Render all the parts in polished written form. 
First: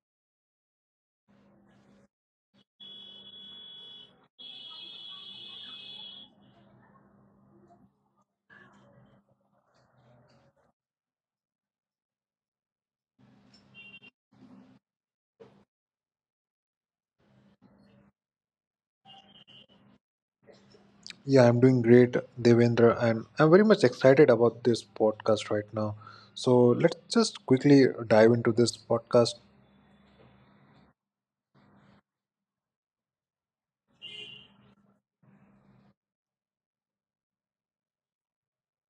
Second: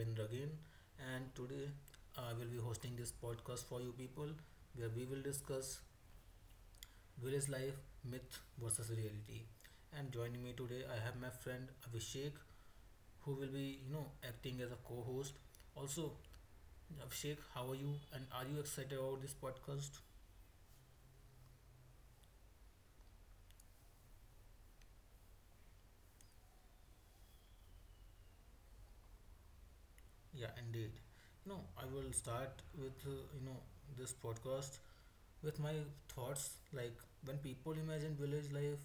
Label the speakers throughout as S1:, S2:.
S1: Devendra again, and today I will be hosting this podcast for you people where we will discuss village life, myth versus reality. And joining me today, I have my friend Abhishek, who will be acting as a co host. Also, Abhishek, how are you? And are you excited about this podcast?
S2: Yeah, I'm doing great, Devendra, and I'm very much excited about this podcast right now. So let's just quickly dive into this podcast.
S1: Yeah, indeed. I will start with this podcast with my thoughts like when people imagine village life,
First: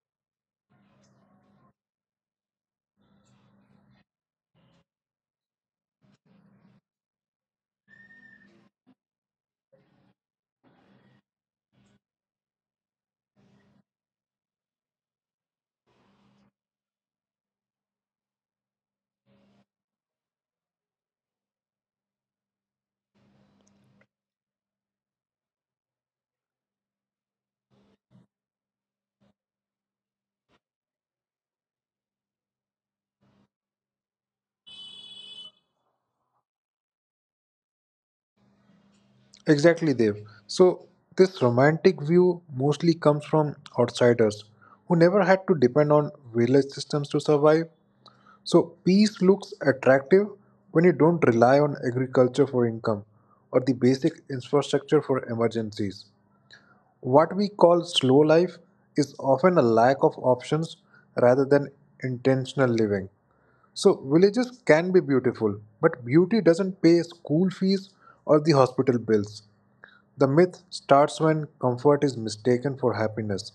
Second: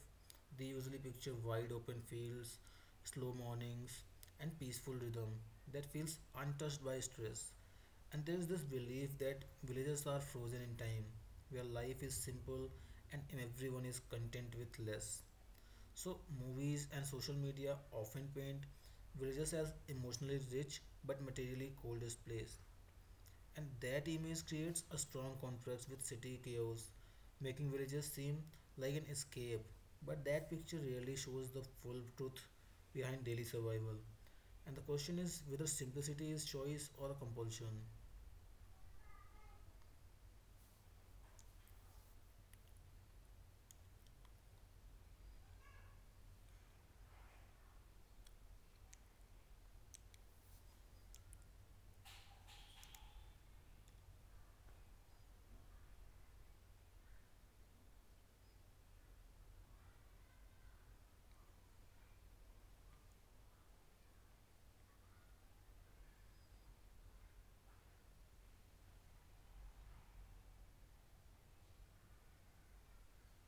S1: they usually picture wide open fields, slow mornings, and peaceful rhythm that feels untouched by stress. And there is this belief that villages are frozen in time, where life is simple and everyone is content with less. So movies and social media often paint villages as emotionally rich but materially coldest place, and that image creates a strong contrast with city chaos, making villages seem like an escape. But that picture rarely shows the full truth behind daily survival. And the question is whether simplicity is choice or a compulsion.
S2: Exactly, Dev. So this romantic view mostly comes from outsiders who never had to depend on village systems to survive. So peace looks attractive when you don't rely on agriculture for income or the basic infrastructure for emergencies. What we call slow life is often a lack of options rather than intentional living. So, villages can be beautiful, but beauty doesn't pay school fees or the hospital bills. The myth starts when comfort is mistaken for happiness,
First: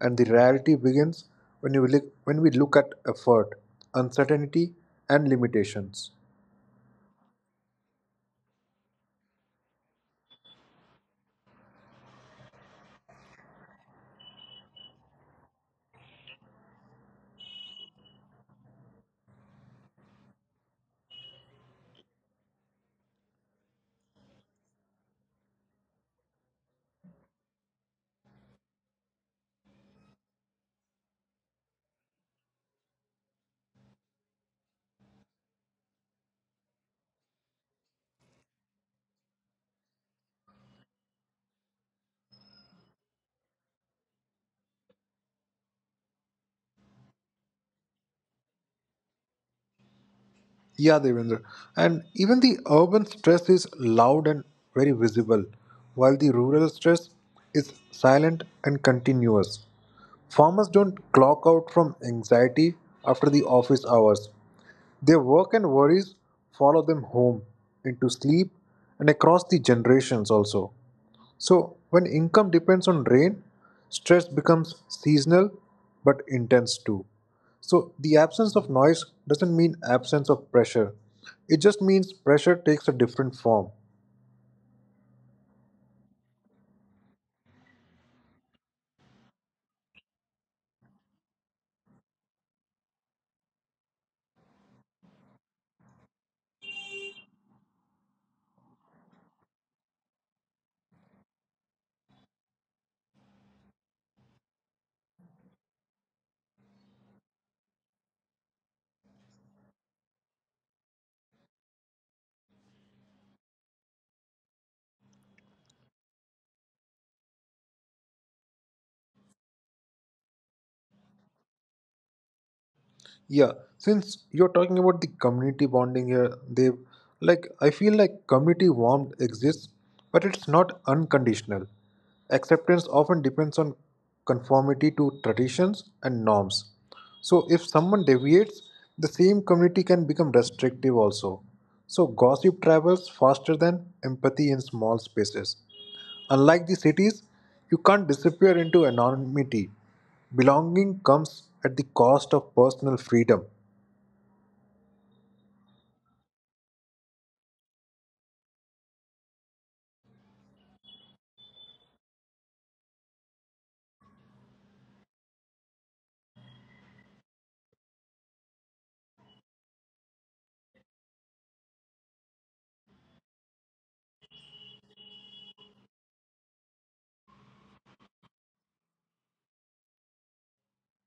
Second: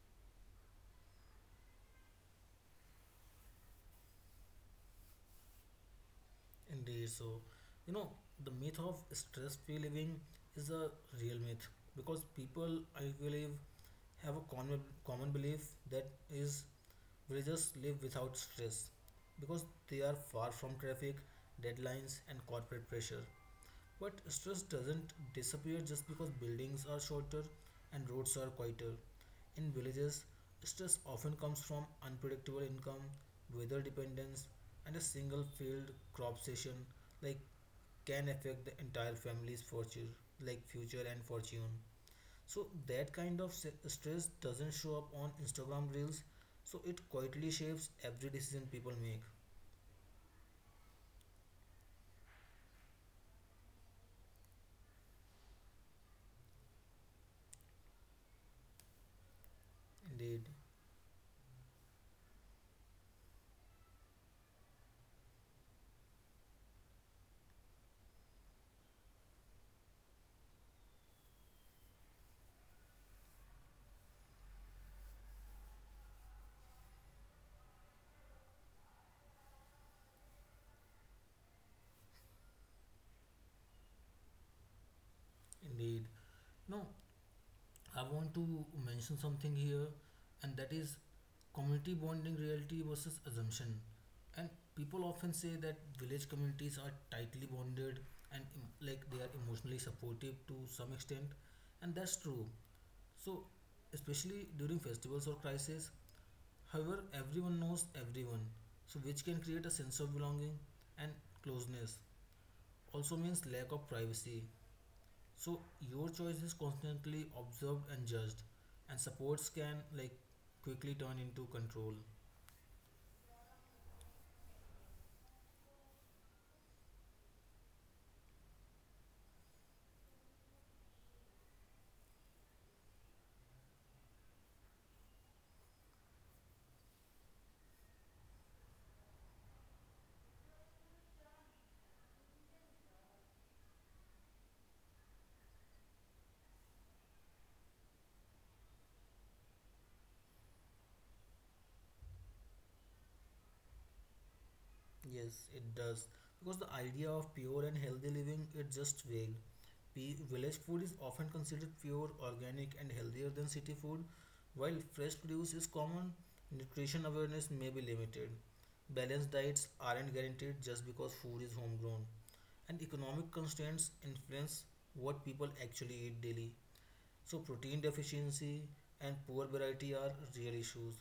S2: and the reality begins when we look at effort, uncertainty, and limitations.
S1: Indeed. So you know, the myth of stress free living is a real myth because people, I believe, have a common belief, that is, villagers live without stress because they are far from traffic, deadlines, and corporate pressure. But stress doesn't disappear just because buildings are shorter and roads are quieter. In villages, stress often comes from unpredictable income, weather dependence, and a single failed crop session like can affect the entire family's fortune, like future and fortune. So that kind of stress doesn't show up on Instagram reels. So it quietly shapes every decision people make.
S2: Yeah, Devendra. And even the urban stress is loud and very visible, while the rural stress is silent and continuous.
S1: Indeed,
S2: Farmers don't clock out from anxiety after the office hours. Their work and worries follow them home, into sleep, and across the generations also. So, when income depends on rain, stress becomes seasonal but intense too. So, the absence of noise doesn't mean absence of pressure, it just means pressure takes a different form.
S1: indeed. Now, I want to mention something here, and that is community bonding reality versus assumption. And people often say that village communities are tightly bonded and like they are emotionally supportive to some extent, and that's true. So, especially during festivals or crises, however, everyone knows everyone, so which can create a sense of belonging and closeness. Also means lack of privacy. So your choice is constantly observed and judged, and supports can like quickly turn into control.
S2: Yeah, since you're talking about the community bonding here, they like I feel like community warmth exists, but it's not unconditional. Acceptance often depends on conformity to traditions and norms. So if someone deviates, the same community can become restrictive also. So gossip travels faster than empathy in small spaces. Unlike the cities, you can't disappear into anonymity. Belonging comes at the cost of personal freedom.
S1: Yes, it does. Because the idea of pure and healthy living is just vague. Village food is often considered pure, organic, and healthier than city food. While fresh produce is common, nutrition awareness may be limited. Balanced diets aren't guaranteed just because food is homegrown, and economic constraints influence what people actually eat daily. So, protein deficiency and poor variety are real issues.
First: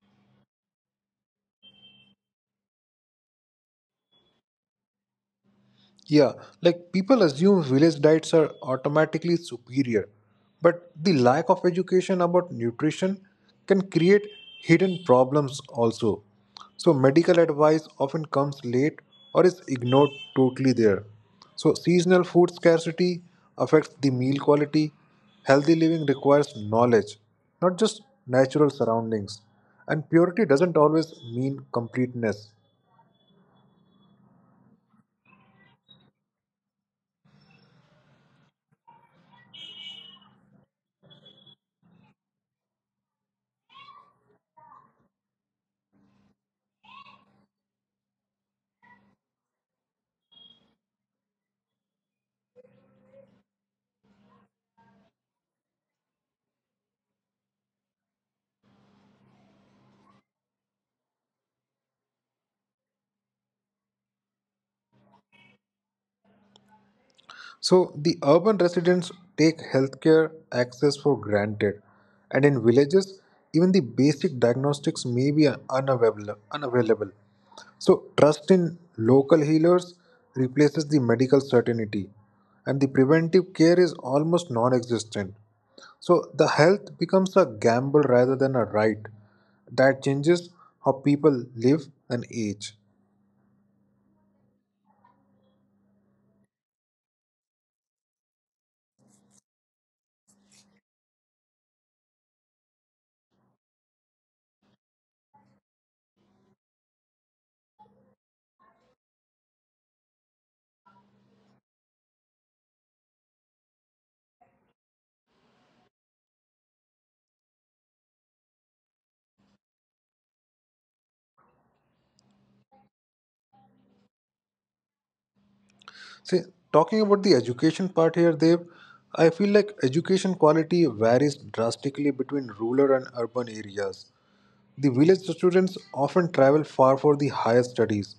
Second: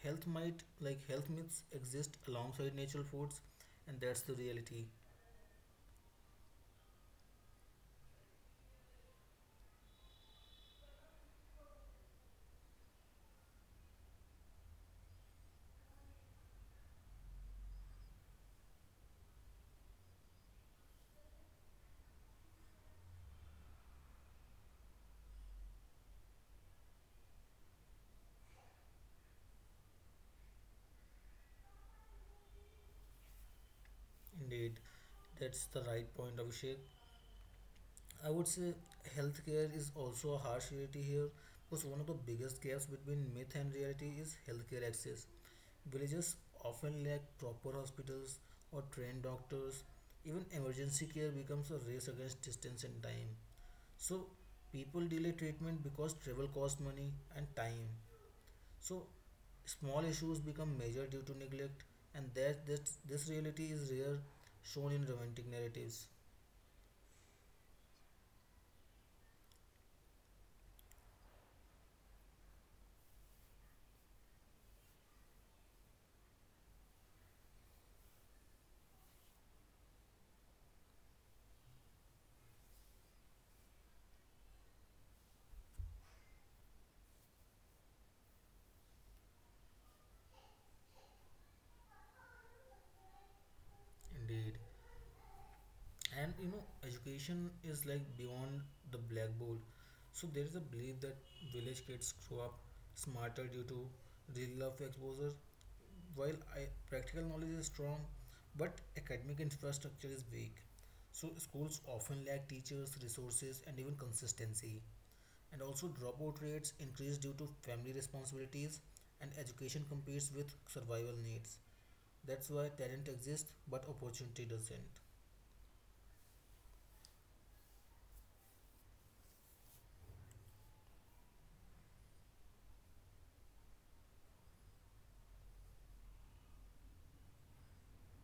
S1: Health might, like health myths, exist alongside natural foods, and that's the reality.
S2: Yeah, like people assume village diets are automatically superior, but the lack of education about nutrition can create hidden problems also. So, medical advice often comes late or is ignored totally there. So, seasonal food scarcity affects the meal quality. Healthy living requires knowledge, not just natural surroundings. And purity doesn't always mean completeness.
S1: Indeed, that's the right point, Abhishek. I would say healthcare is also a harsh reality here because one of the biggest gaps between myth and reality is healthcare access. Villages often lack proper hospitals or trained doctors. Even emergency care becomes a race against distance and time. So people delay treatment because travel costs money and time. So small issues become major due to neglect, and that this reality is rare shown in romantic narratives.
S2: So the urban residents take healthcare access for granted, and in villages, even the basic diagnostics may be unavailable. So trust in local healers replaces the medical certainty, and the preventive care is almost non existent. So the health becomes a gamble rather than a right. That changes how people live and age.
S1: Indeed. And you know education is like beyond the blackboard. So there is a belief that village kids grow up smarter due to real life exposure. While practical knowledge is strong but academic infrastructure is weak, so schools often lack teachers resources and even consistency. And also dropout rates increase due to family responsibilities, and education competes with survival needs. That's why talent exists but opportunity doesn't.
S2: See, talking about the education part here, Dev, I feel like education quality varies drastically between rural and urban areas. The village students often travel far for the higher studies,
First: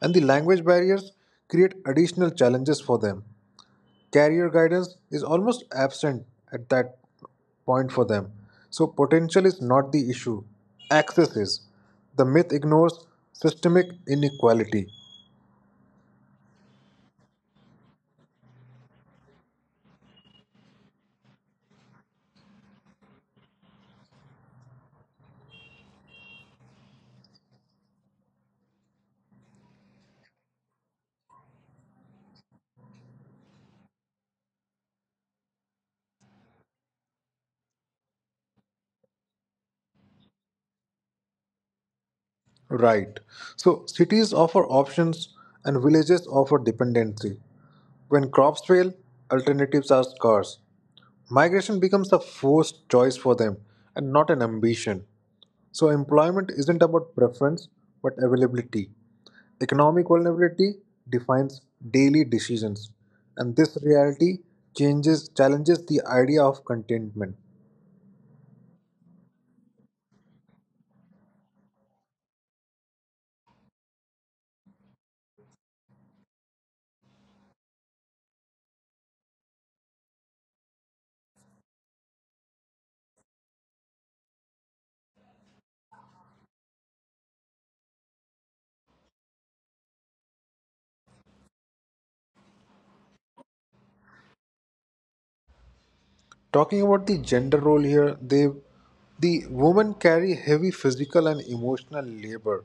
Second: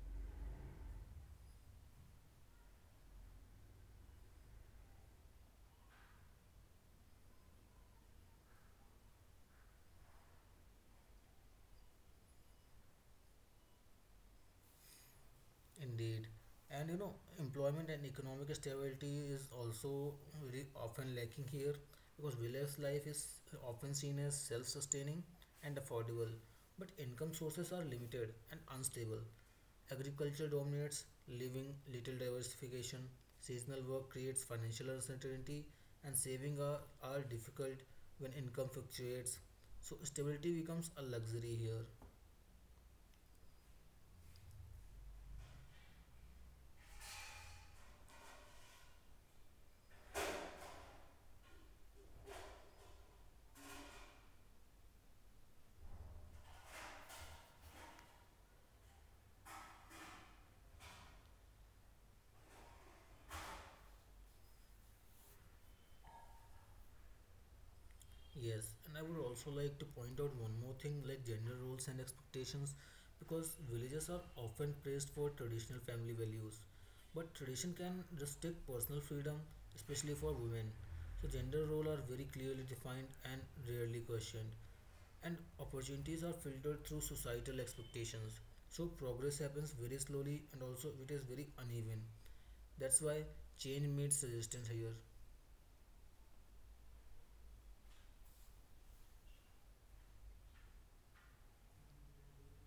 S2: and the language barriers create additional challenges for them. Career guidance is almost absent at that point for them. So, potential is not the issue, access is. The myth ignores systemic inequality.
S1: Indeed. And you know, employment and economic stability is also very often lacking here because village life is often seen as self sustaining and affordable, but income sources are limited and unstable. Agriculture dominates, leaving little diversification. Seasonal work creates financial uncertainty, and saving are difficult when income fluctuates. So, stability becomes a luxury here.
S2: Right. So cities offer options and villages offer dependency. When crops fail, alternatives are scarce. Migration becomes a forced choice for them and not an ambition. So employment isn't about preference but availability. Economic vulnerability defines daily decisions, and this reality changes challenges the idea of contentment.
S1: Yes, and I would also like to point out one more thing, like gender roles and expectations, because villages are often praised for traditional family values. But tradition can restrict personal freedom, especially for women. So, gender roles are very clearly defined and rarely questioned, and opportunities are filtered through societal expectations. So, progress happens very slowly and also it is very uneven. That's why change meets resistance here.
S2: Talking about the gender role here, the women carry heavy physical and emotional labor,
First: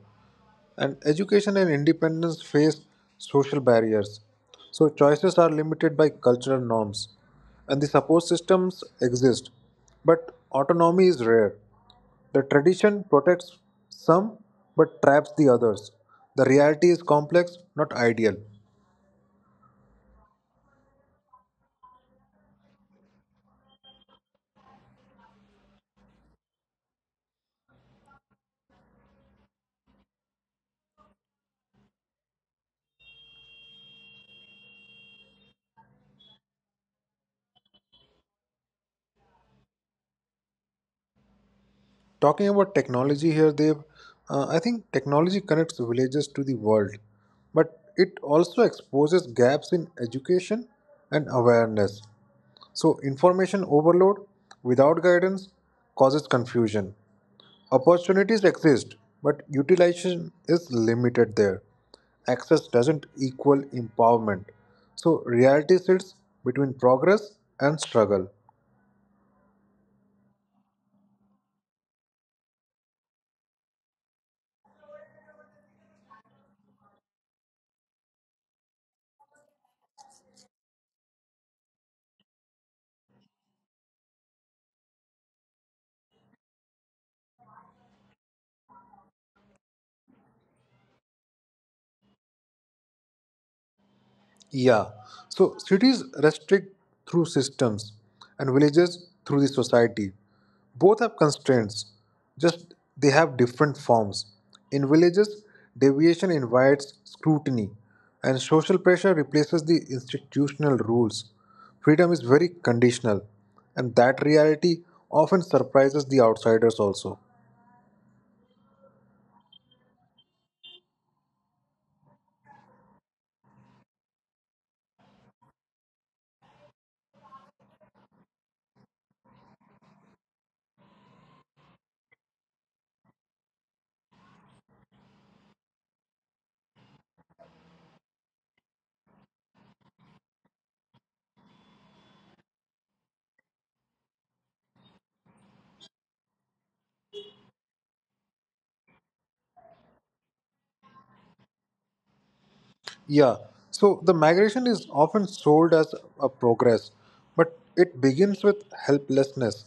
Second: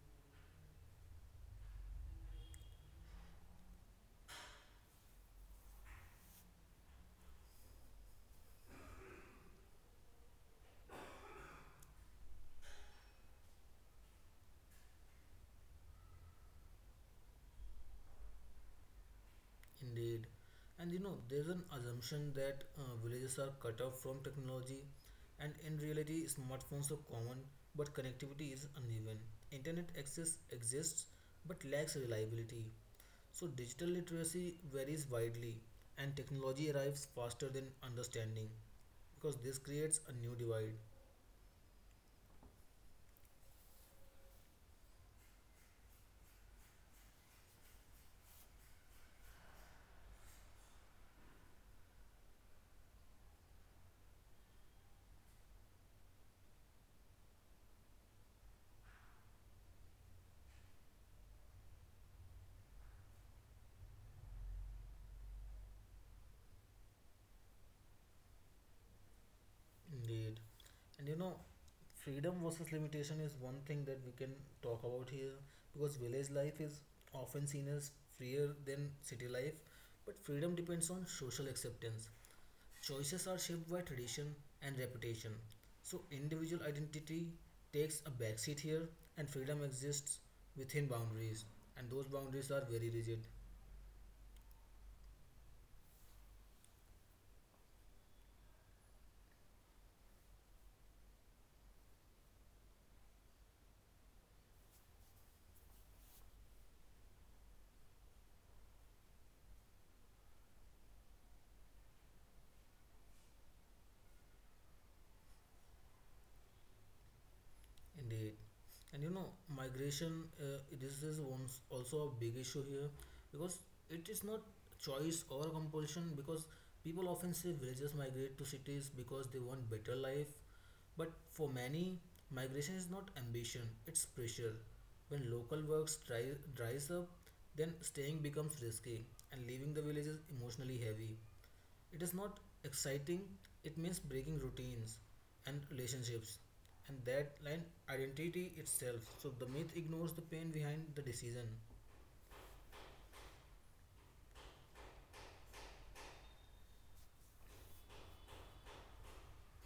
S2: and education and independence face social barriers. So choices are limited by cultural norms, and the support systems exist, but autonomy is rare. The tradition protects some but traps the others. The reality is complex, not ideal.
S1: Indeed. And you know, there's an assumption that villages are cut off from technology, and in reality, smartphones are common, but connectivity is uneven. Internet access exists but lacks reliability. So, digital literacy varies widely, and technology arrives faster than understanding, because this creates a new divide.
S2: Talking about technology here, Dev, I think technology connects villages to the world, but it also exposes gaps in education and awareness. So, information overload without guidance causes confusion. Opportunities exist, but utilization is limited there. Access doesn't equal empowerment. So, reality sits between progress and struggle.
S1: Indeed. And you know, freedom versus limitation is one thing that we can talk about here, because village life is often seen as freer than city life, but freedom depends on social acceptance. Choices are shaped by tradition and reputation. So, individual identity takes a backseat here, and freedom exists within boundaries, and those boundaries are very rigid.
S2: Yeah. So cities restrict through systems and villages through the society. Both have constraints, just they have different forms. In villages, deviation invites scrutiny and social pressure replaces the institutional rules. Freedom is very conditional, and that reality often surprises the outsiders also.
S1: Indeed. And you know migration, this is one also a big issue here, because it is not choice or compulsion, because people often say villagers migrate to cities because they want better life, but for many, migration is not ambition, it's pressure. When local works dries up, then staying becomes risky, and leaving the village is emotionally heavy. It is not exciting, it means breaking routines and relationships, and that line identity itself. So the myth ignores the pain behind the decision.
S2: Yeah, so the migration is often sold as a progress, but it begins with helplessness.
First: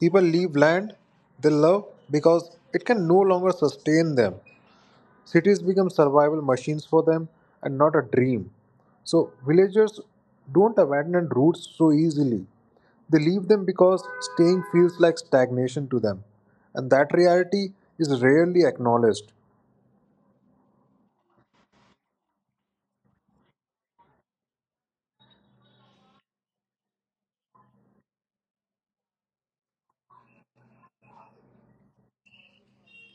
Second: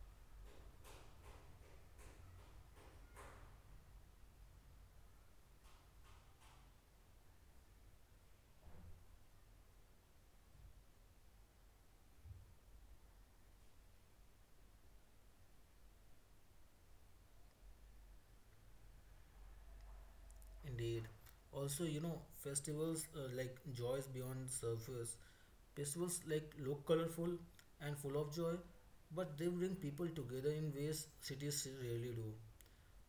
S2: People leave land they love because it can no longer sustain them. Cities become survival machines for them and not a dream. So, villagers don't abandon roots so easily. They leave them because staying feels like stagnation to them, and that reality is rarely acknowledged.
S1: Indeed. Also, you know, festivals, like joys beyond surface. Festivals like look colorful and full of joy, but they bring people together in ways cities rarely do.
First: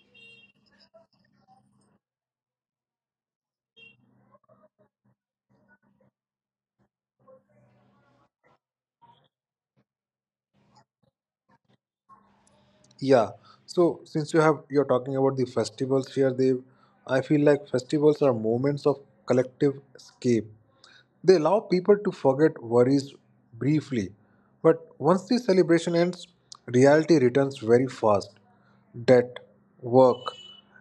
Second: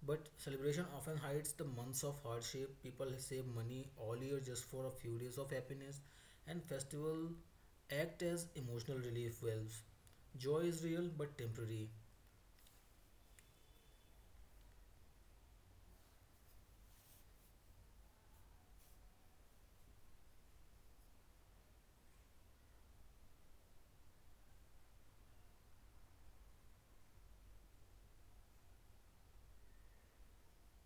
S1: But celebration often hides the months of hardship. People save money all year just for a few days of happiness, and festival act as emotional relief valves. Joy is real but temporary.
S2: Yeah. So since you're talking about the festivals here, Dev, I feel like festivals are moments of collective escape. They allow people to forget worries briefly, but once the celebration ends, reality returns very fast. Debt, work,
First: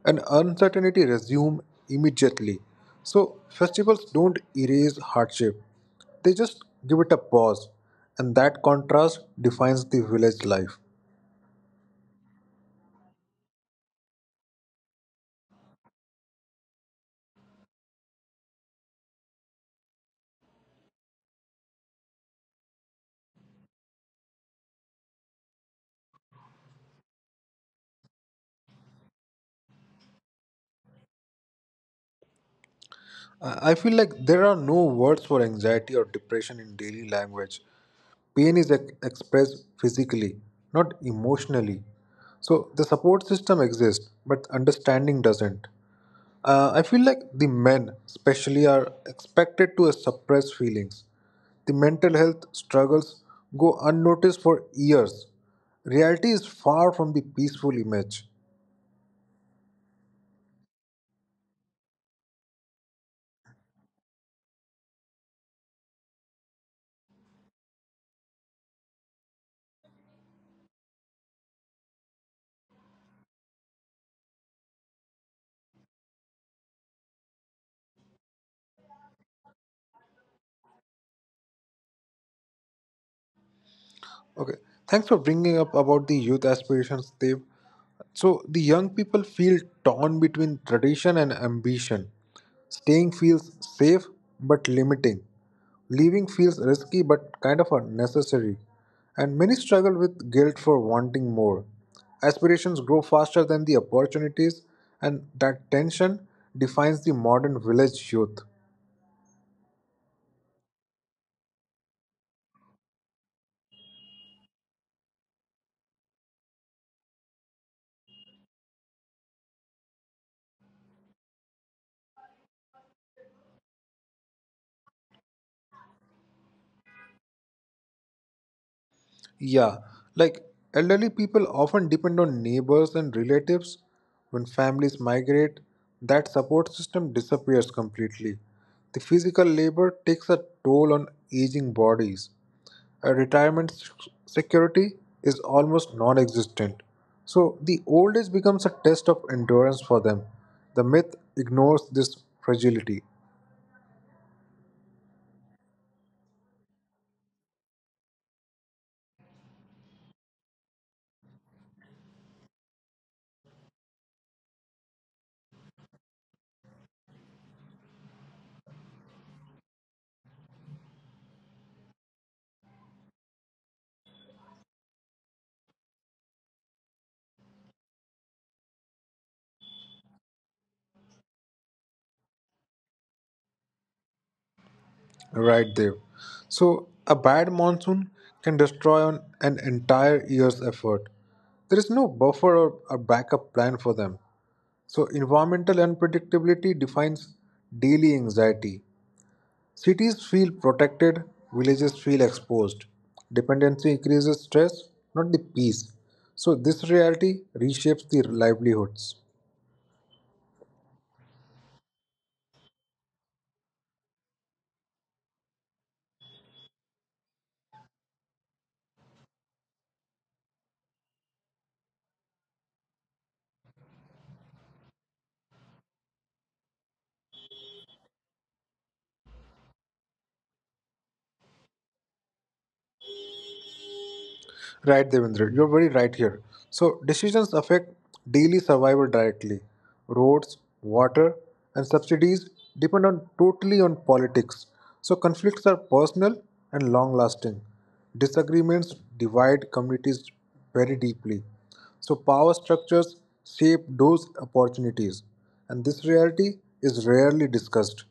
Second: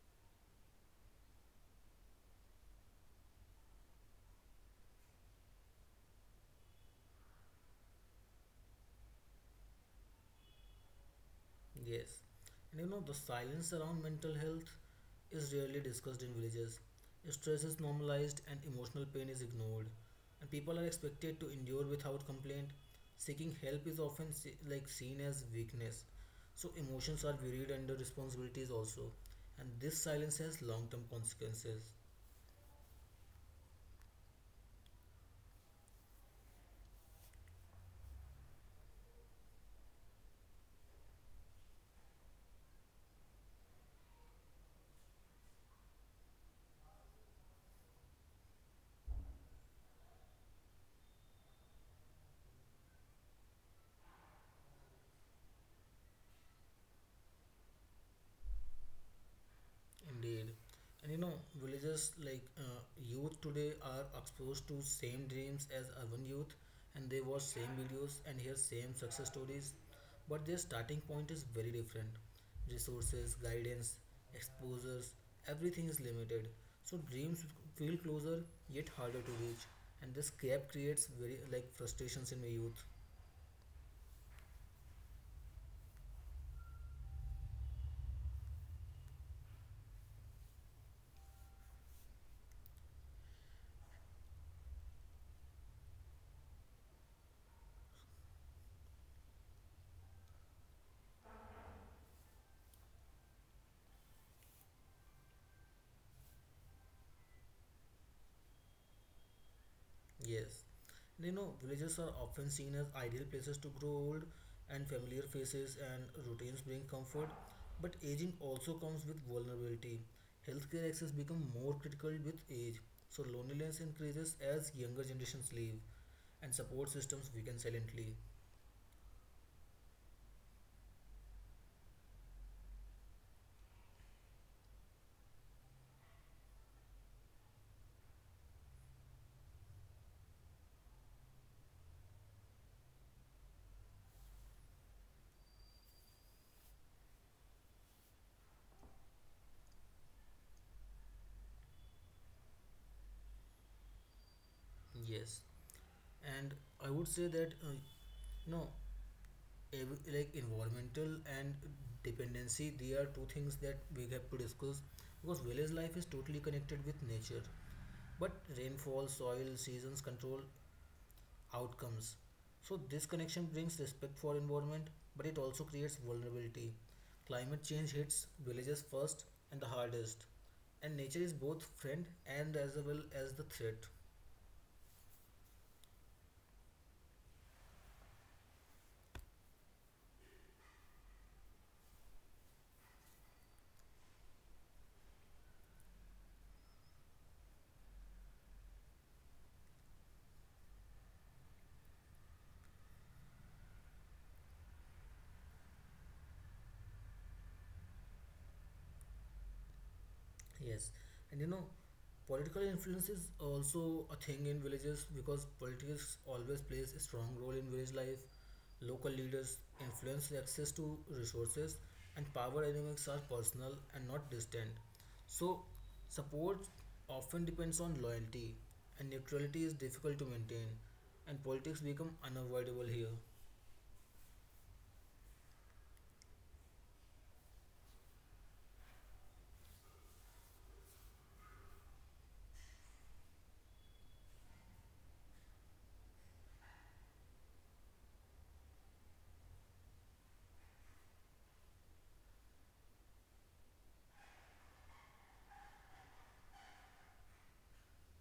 S2: and uncertainty resume immediately. So festivals don't erase hardship; they just give it a pause, and that contrast defines the village life.
S1: Yes, and you know the silence around mental health is rarely discussed in villages. Stress is normalized and emotional pain is ignored, and people are expected to endure without complaint. Seeking help is often like seen as weakness, so emotions are buried under responsibilities also, and this silence has long-term consequences.
S2: I feel like there are no words for anxiety or depression in daily language. Pain is expressed physically, not emotionally. So the support system exists, but understanding doesn't. I feel like the men, especially, are expected to suppress feelings. The mental health struggles go unnoticed for years. Reality is far from the peaceful image.
S1: Indeed. And you know, villages like, youth today are exposed to same dreams as urban youth, and they watch same videos and hear same success stories, but their starting point is very different. Resources, guidance, exposures, everything is limited. So dreams feel closer yet harder to reach, and this gap creates very like frustrations in the youth.
S2: Okay, thanks for bringing up about the youth aspirations, Dev. So the young people feel torn between tradition and ambition. Staying feels safe but limiting. Leaving feels risky but kind of unnecessary. And many struggle with guilt for wanting more. Aspirations grow faster than the opportunities, and that tension defines the modern village youth.
S1: Yes. You know, villages are often seen as ideal places to grow old, and familiar faces and routines bring comfort. But aging also comes with vulnerability. Healthcare access becomes more critical with age, so loneliness increases as younger generations leave, and support systems weaken silently.
S2: Yeah, like elderly people often depend on neighbors and relatives. When families migrate, that support system disappears completely. The physical labor takes a toll on aging bodies. A security is almost non existent. So, the old age becomes a test of endurance for them. The myth ignores this fragility.
S1: Yes, and I would say that you like environmental and dependency, they are two things that we have to discuss, because village life is totally connected with nature, but rainfall soil seasons control outcomes. So this connection brings respect for environment, but it also creates vulnerability. Climate change hits villages first and the hardest, and nature is both friend and as well as the threat.
S2: Right, Dev. So, a bad monsoon can destroy on an entire year's effort. There is no buffer or a backup plan for them. So, environmental unpredictability defines daily anxiety. Cities feel protected, villages feel exposed. Dependency increases stress, not the peace. So, this reality reshapes the livelihoods.
S1: Yes, and you know, political influence is also a thing in villages, because politics always plays a strong role in village life. Local leaders influence the access to resources, and power dynamics are personal and not distant. So, support often depends on loyalty, and neutrality is difficult to maintain, and politics become unavoidable here.
S2: Right, Devendra, you're very right here. So, decisions affect daily survival directly. Roads, water, and subsidies depend on totally on politics. So, conflicts are personal and long-lasting. Disagreements divide communities very deeply. So, power structures shape those opportunities, and this reality is rarely discussed.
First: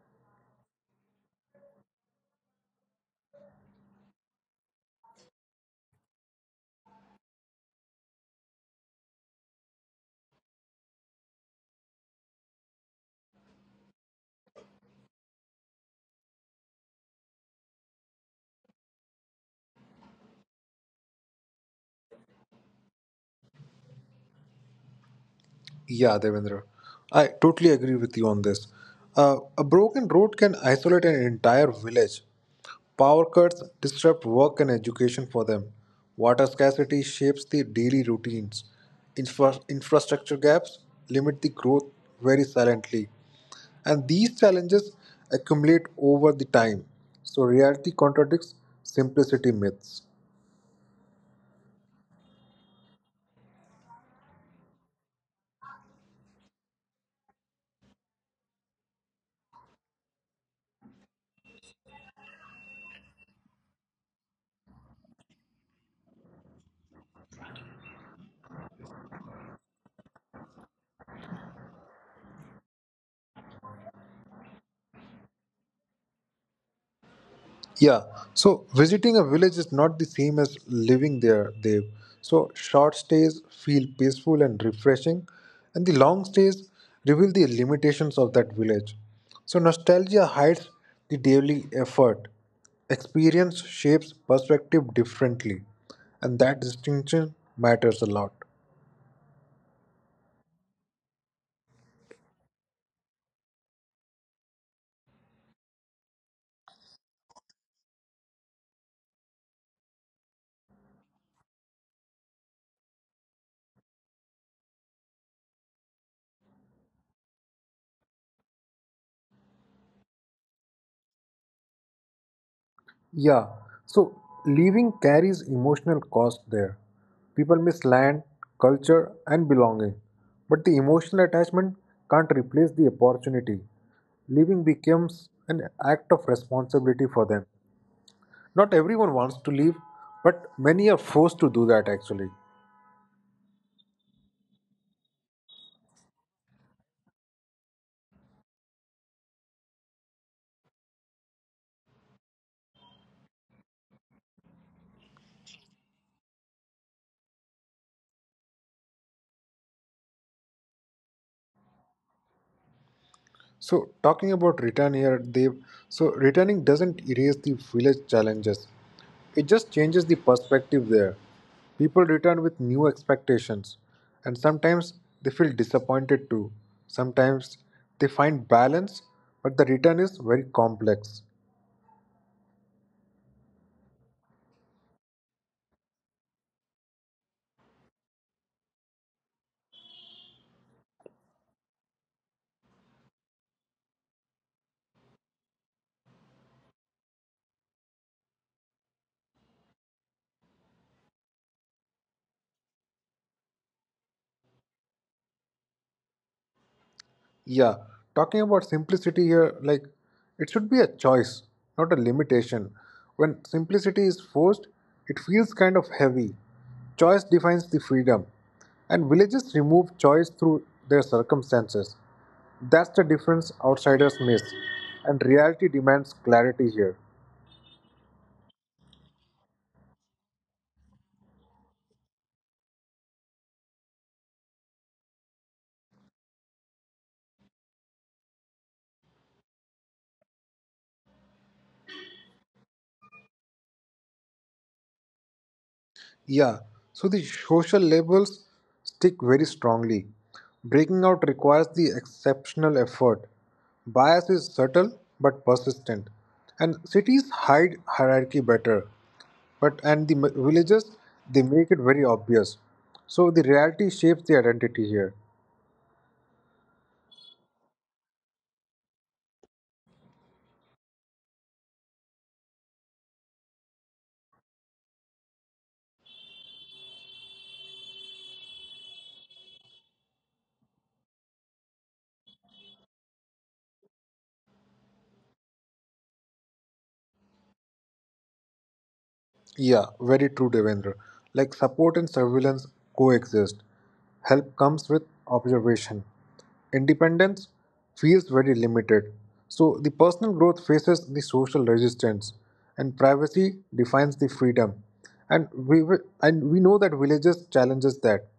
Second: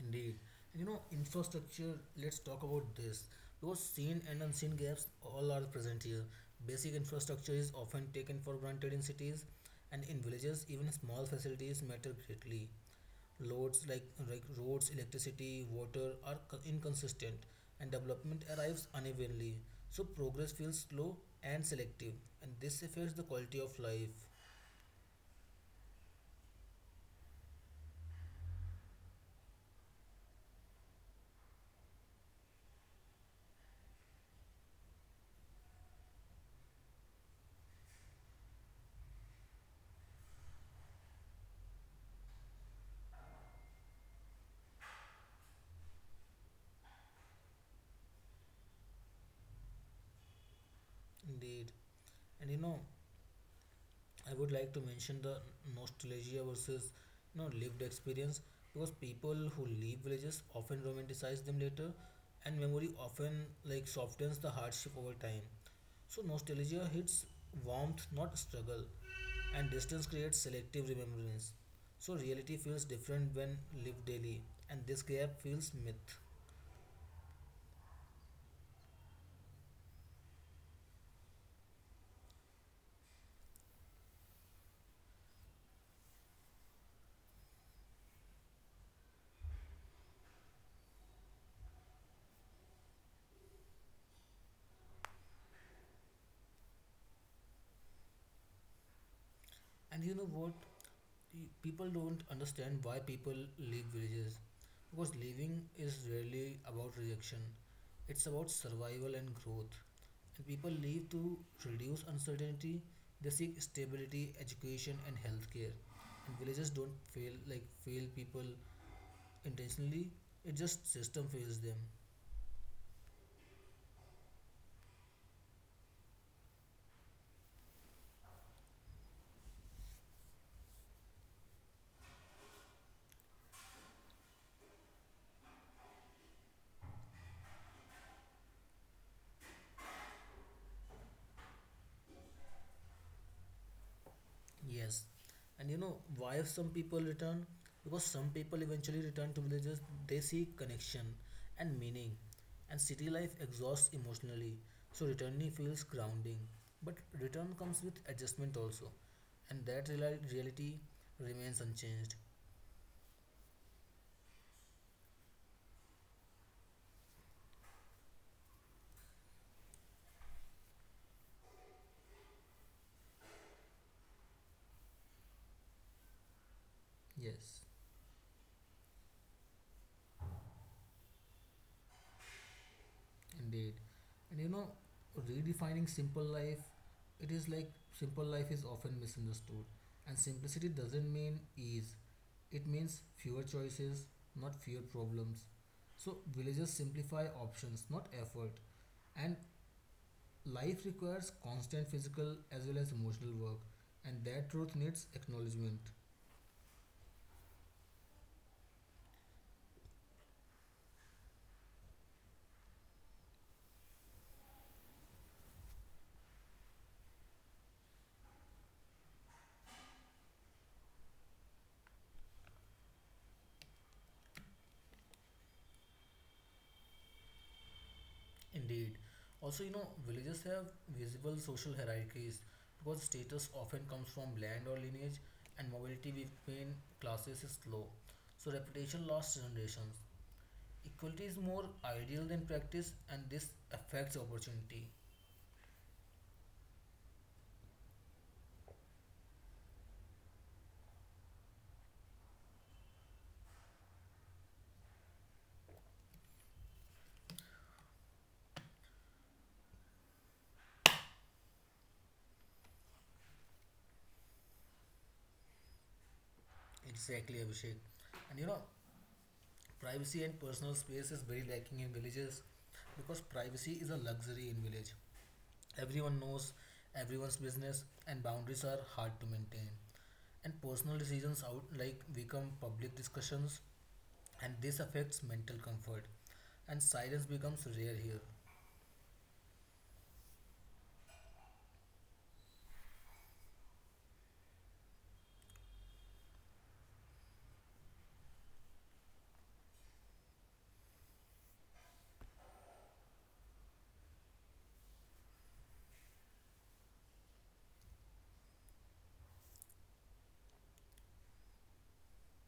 S1: Indeed. And you know, infrastructure, let's talk about this. Those seen and unseen gaps all are present here. Basic infrastructure is often taken for granted in cities, and in villages, even small facilities matter greatly. Loads like roads, electricity, water are inconsistent, and development arrives unevenly. So progress feels slow and selective, and this affects the quality of life.
S2: Yeah, Devendra, I totally agree with you on this. A broken road can isolate an entire village. Power cuts disrupt work and education for them. Water scarcity shapes their daily routines. Infrastructure gaps limit the growth very silently. And these challenges accumulate over the time. So reality contradicts simplicity myths.
S1: Indeed. And you know, I would like to mention the nostalgia versus lived experience, because people who leave villages often romanticize them later, and memory often like softens the hardship over time. So nostalgia hits warmth, not struggle, and distance creates selective remembrance. So reality feels different when lived daily, and this gap feels myth.
S2: Yeah. So visiting a village is not the same as living there, Dev. So short stays feel peaceful and refreshing, and the long stays reveal the limitations of that village. So nostalgia hides the daily effort. Experience shapes perspective differently, and that distinction matters a lot.
S1: And you know what? The people don't understand why people leave villages. Because leaving is rarely about rejection, it's about survival and growth. And people leave to reduce uncertainty, they seek stability, education, and healthcare. And villages don't fail, like fail people intentionally, it just system fails them.
S2: Yeah, so leaving carries emotional cost there. People miss land, culture, and belonging, but the emotional attachment can't replace the opportunity. Leaving becomes an act of responsibility for them. Not everyone wants to leave, but many are forced to do that actually.
S1: Yes, and you know why some people return? Because some people eventually return to villages, they seek connection and meaning, and city life exhausts emotionally, so returning feels grounding. But return comes with adjustment also, and that reality remains unchanged.
S2: So talking about return here, Dev, so returning doesn't erase the village challenges. It just changes the perspective there. People return with new expectations and sometimes they feel disappointed too.
S1: Yes,
S2: Sometimes they find balance, but the return is very complex.
S1: indeed. And you know, redefining simple life, it is like simple life is often misunderstood, and simplicity doesn't mean ease. It means fewer choices, not fewer problems. So villagers simplify options, not effort. And life requires constant physical as well as emotional work, and that truth needs acknowledgement.
S2: Yeah, talking about simplicity here, like it should be a choice, not a limitation. When simplicity is forced, it feels kind of heavy. Choice defines the freedom, and villages remove choice through their circumstances. That's the difference outsiders miss, and reality demands clarity here.
S1: Indeed. Also, you know, villages have visible social hierarchies, because status often comes from land or lineage, and mobility between classes is slow. So, reputation lasts generations. Equality is more ideal than practice, and this affects opportunity.
S2: Yeah, so the social labels stick very strongly. Breaking out requires the exceptional effort. Bias is subtle but persistent, and cities hide hierarchy better. But and the villages they make it very obvious. So the reality shapes the identity here.
S1: Exactly, Abhishek. And you know, privacy and personal space is very lacking in villages, because privacy is a luxury in village. Everyone knows everyone's business and boundaries are hard to maintain. And personal decisions out like become public discussions, and this affects mental comfort, and silence becomes rare here.
S2: Yeah, very true, Devendra. Like support and surveillance coexist. Help comes with observation. Independence feels very limited. So the personal growth faces the social resistance, and privacy defines the freedom. And we know that villages challenges that.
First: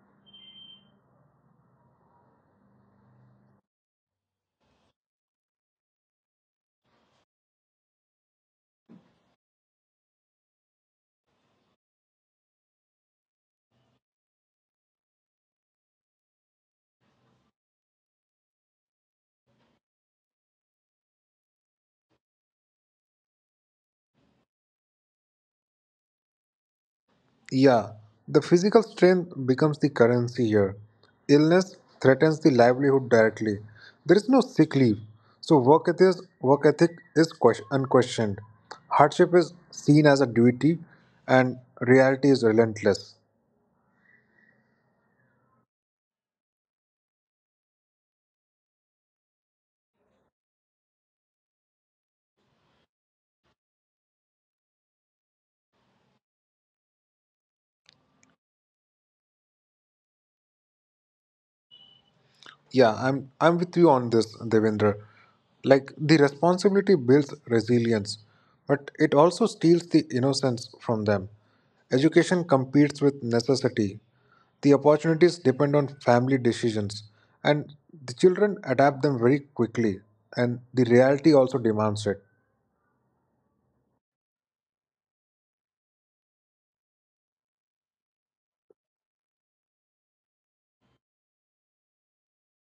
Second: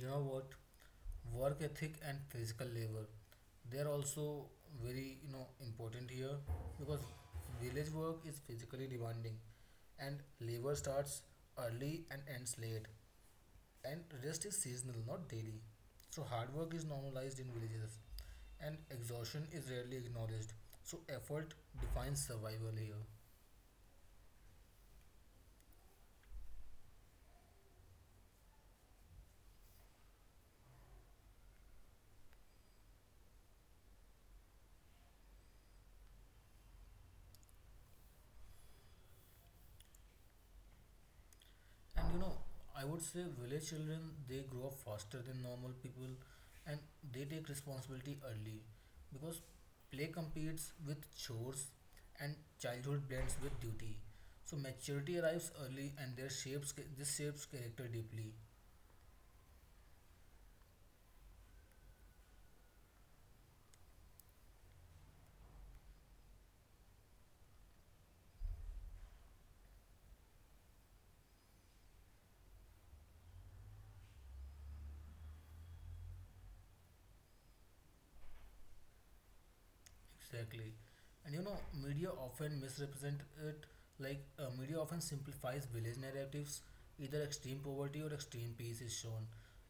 S1: You know what? Work ethic and physical labor. They are also very important here, because village work is physically demanding, and labor starts early and ends late, and rest is seasonal, not daily. So hard work is normalized in villages, and exhaustion is rarely acknowledged. So effort defines survival here.
S2: Yeah, the physical strength becomes the currency here. Illness threatens the livelihood directly. There is no sick leave, so work ethic is unquestioned. Hardship is seen as a duty, and reality is relentless.
S1: And you know, I would say village children they grow up faster than normal people, and they take responsibility early, because play competes with chores and childhood blends with duty. So maturity arrives early and their shapes this shapes character deeply.
S2: Yeah, I'm with you on this, Devendra. Like the responsibility builds resilience, but it also steals the innocence from them. Education competes with necessity. The opportunities depend on family decisions, and the children adapt them very quickly, and the reality also demands it.
S1: Exactly. And you know, media often misrepresent it like, media often simplifies village narratives. Either extreme poverty or extreme peace is shown,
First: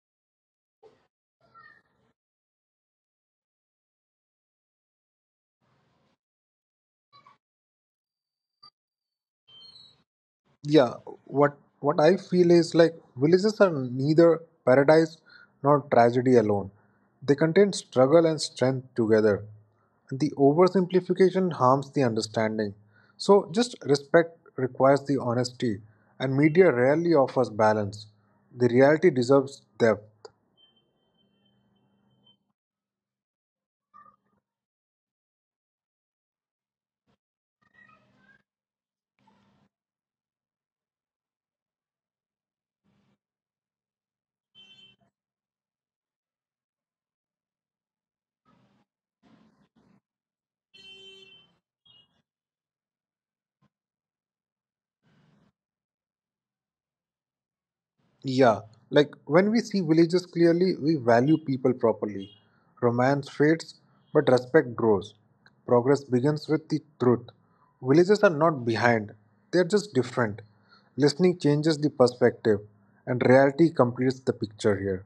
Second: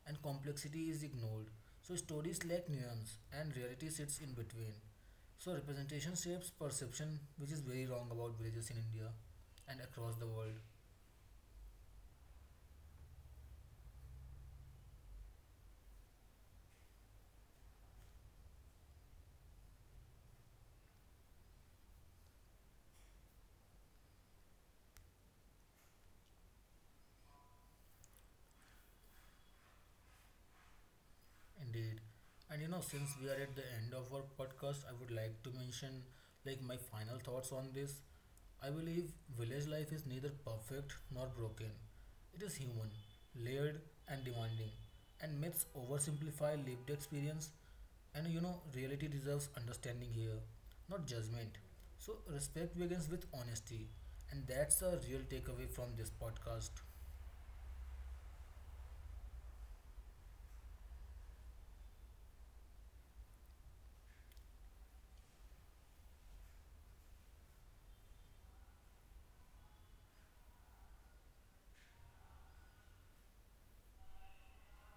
S1: and complexity is ignored. So stories lack nuance, and reality sits in between. So representation shapes perception, which is very wrong about villages in India and across the world.
S2: Yeah, what I feel is like villages are neither paradise nor tragedy alone. They contain struggle and strength together, and the oversimplification harms the understanding. So just respect requires the honesty, and media rarely offers balance. The reality deserves depth.
S1: Indeed. And you know, since we are at the end of our podcast, I would like to mention like my final thoughts on this. I believe village life is neither perfect nor broken. It is human, layered and demanding. And myths oversimplify lived experience, and you know reality deserves understanding here, not judgment. So respect begins with honesty, and that's a real takeaway from this podcast.
S2: Yeah, like when we see villages clearly, we value people properly. Romance fades, but respect grows. Progress begins with the truth. Villages are not behind, they are just different. Listening changes the perspective, and reality completes the picture here.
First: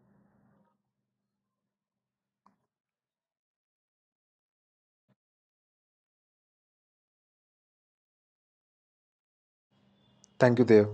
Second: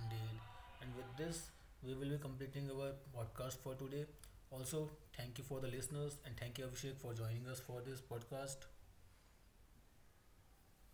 S1: Indeed. And with this, we will be completing our podcast for today. Also, thank you for the listeners, and thank you, Abhishek, for joining us for this podcast.
S2: Thank you, Dev.